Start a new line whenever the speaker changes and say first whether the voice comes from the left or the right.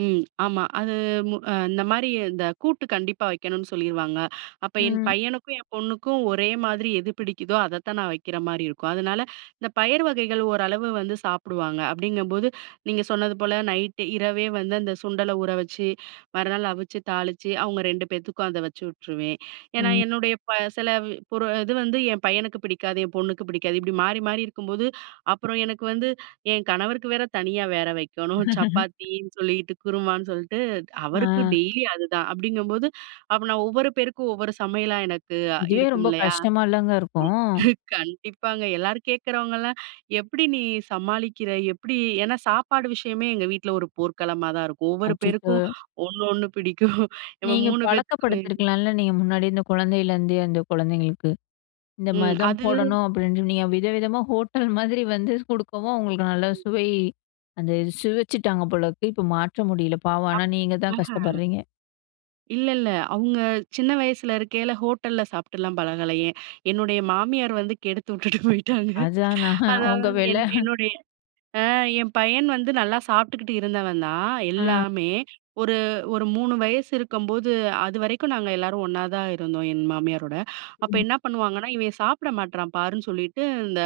right: ம். ஆமா. அது, மு இந்த மாரி, இந்த கூட்டு கண்டிப்பா வைக்கணு சொல்லிருவாங்க. அப்ப என்
left: ம்.
right: பையனுக்கும், என் பொண்ணுக்கும் ஒரே மாதிரி, எது பிடிக்குதோ, அத தான் நான் வக்கிற மாரி இருக்கும். அதனால, இந்த பயறு வகைகள், ஓரளவு வந்து சாப்பிடுவாங்க. அப்டிங்கம்போது, நீங்க சொன்னது போல, நைட்டு இரவே வந்து, அந்த சுண்டல ஊற வச்சு, மறுநாள் அவிச்சு, தாளிச்சு, அவங்க ரெண்டு பேத்துக்கு, அத வச்சு விட்ருவே. ஏனா,
left: ம்.
right: என்னுடைய ப சில பொரு இது வந்து என் பையனுக்கு பிடிக்காது. என் பொண்ணுக்கு பிடிக்காது. இப்படி மாறி மாறி இருக்கும்போது, அப்புறம் எனக்கு வந்து, என் கணவருக்கு வேற தனியா வேற வைக்கணும். சப்பாத்தீனு சொல்லீட்டு, குருமான்னு சொல்ட்டு, அவருக்கு
left: ஆ.
right: டெய்லி அதுதான். அப்டிங்கம்போது, அப்ப நான், ஒவ்வொரு பேருக்கும் ஒவ்வொரு சமையலா, எனக்கு
left: இதுவே ரொம்ப,
right: இருக்குமில்லையா?
left: கஷ்டமாலங்க இருக்கும்.
right: கண்டிப்பாங்க. எல்லாரு கேட்குறவங்கலாம், எப்டி நீ சமாளிக்கிற? எப்டி? ஏனா சாப்பாடு விஷயமே, எங்கள் வீட்ல ஒரு போர்க்களமாதா இருக்கும். ஒவ்வொரு பேருக்கும்
left: அச்சச்சோ!
right: ஒண்ணு, ஒண்ணு பிடிக்கும். நம்ம
left: நீங்க
right: 3 பேத்துக்குமே
left: பழக்கப்படுத்தியிருக்கலால, நீங்க முன்னாடி, அந்த குழந்தையிலருந்தே, அந்த குழந்தைங்களுக்கு. இந்த
right: ம்.
left: மாதிதான்
right: அது
left: போடணும், அப்படின்னு. நீங்க வித விதமா, ஹோட்டல் மாதிரி வந்து குடுக்கவும், அவங்களுக்கு நல்ல சுவை, அந்த சுவைச்சுட்டாங்க போலருக்கு. இப்ப மாற்ற முடியல, பாவம். ஆனா நீங்க தான் கஷ்டப்பட்றீங்க.
right: [unintelligible] இல்லல்ல. அவங்க சின்ன வயசுல இருக்கைல ஹோட்டல்ல சாப்ட்டுலா பழகலயே. என்னுடைய மாமியார் வந்து, கெடுத்துட்டுட்டு போயிட்டாங்க.
left: அதான் நான், அவங்க
right: அதாவது,
left: வேல.
right: என் என்னுடைய, ஆ, என் பையன் வந்து நல்லா சாப்ட்டுக்கிட்டு இருந்தவன்தா
left: ஆ.
right: எல்லாமே. ஒரு, ஒரு 3 வயசு இருக்கம்போது, அதுவரைக்கு நாங்க எல்லாரும் ஒண்ணாதா இருந்தோம், என் மாமியாரோட. அப்ப
left: ம்.
right: என்ன பண்ணுவாங்கன்னா, இவன் சாப்பிட மாட்றான் பாருன்னு சொல்லிட்டு, இந்த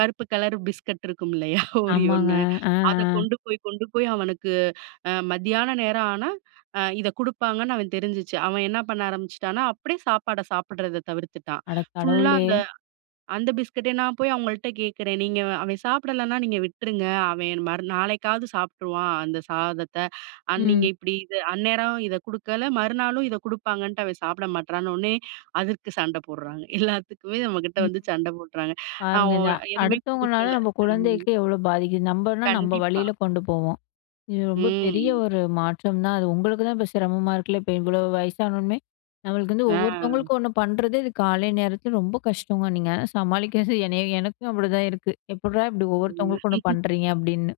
right: கருப்பு கலர் பிஸ்கட் இருக்குமில்லையா? Oreo
left: ஆமாங்க.
right: னு.
left: ஆ.
right: அத
left: ஆ.
right: கொண்டு போய் கொண்டு போய் அவனுக்கு அ, மத்தியான நேர ஆனா, அ இத குடுப்பாங்கன்னு, அவந் தெரிஞ்சுச்சு. அவ என்ன பண்ண ஆரம்பிச்சிட்டான்னா, அப்டியே சாப்பாட சாப்பிடுறத தவிர்த்துட்டான்.
left: அட
right: ஃபுல்லா
left: கடவுளே!
right: அந்த, அந்த பிஸ்கட்ட. நான் போய் அவங்கள்ட்ட கேட்குறே. நீங்க அவன் சாப்பிடலனா, நீங்க விட்டுருங்க. அவன் மறு நாளைக்காவது சாப்ட்டுருவான், அந்த சாதத்தை. நீங்க
left: ம்.
right: இப்டி, இத அந்நேரம் இத குடுக்கல, மறுநாளு இத குடுப்பாங்கன்ட்டு, அவன் சாப்பிட மாட்றானோனே, அதுக்கு சண்டை போட்றாங்க. எல்லாத்துக்குமே நம்ம கிட்ட வந்து சண்ட போட்றாங்க.
left: [unintelligible]
right: அ,
left: பாருங்க
right: ஓ
left: இத
right: நான் எதுவுமே
left: அடுத்தவங்களால,
right: கொடுக்கல.
left: நம்ம
right: ம்.
left: குழந்தைக்கு எவ்வளோ பாதிக்குது. நம்மன்னா நம்ம
right: கண்டிப்பா.
left: வழியில, கொண்டு போவோம். இது ரொம்ப பெரிய,
right: ம்.
left: ஒரு மாற்றம் தான். அது உங்களுக்குதா, இப்ப சிரமமா இருக்குல்ல. இப்ப, இவ்ளோ வயசானவுனே நம்மளுக்கு வந்து
right: ஆ.
left: ஒவ்வொருத்தவங்களுக்கும், ஒண்ணு பண்ணுறது, இது காலை நேரத்தில ரொம்ப கஷ்டங்க. நீங்க சமாளிக்கிறது என்னய, எனக்கும் அப்டிதான் இருக்கு. எப்பிட்றா இப்டி
right: ம்.
left: ஒவ்வொருத்தவங்களுக்கும் ஒண்ணு பண்றீங்க? அப்டினு.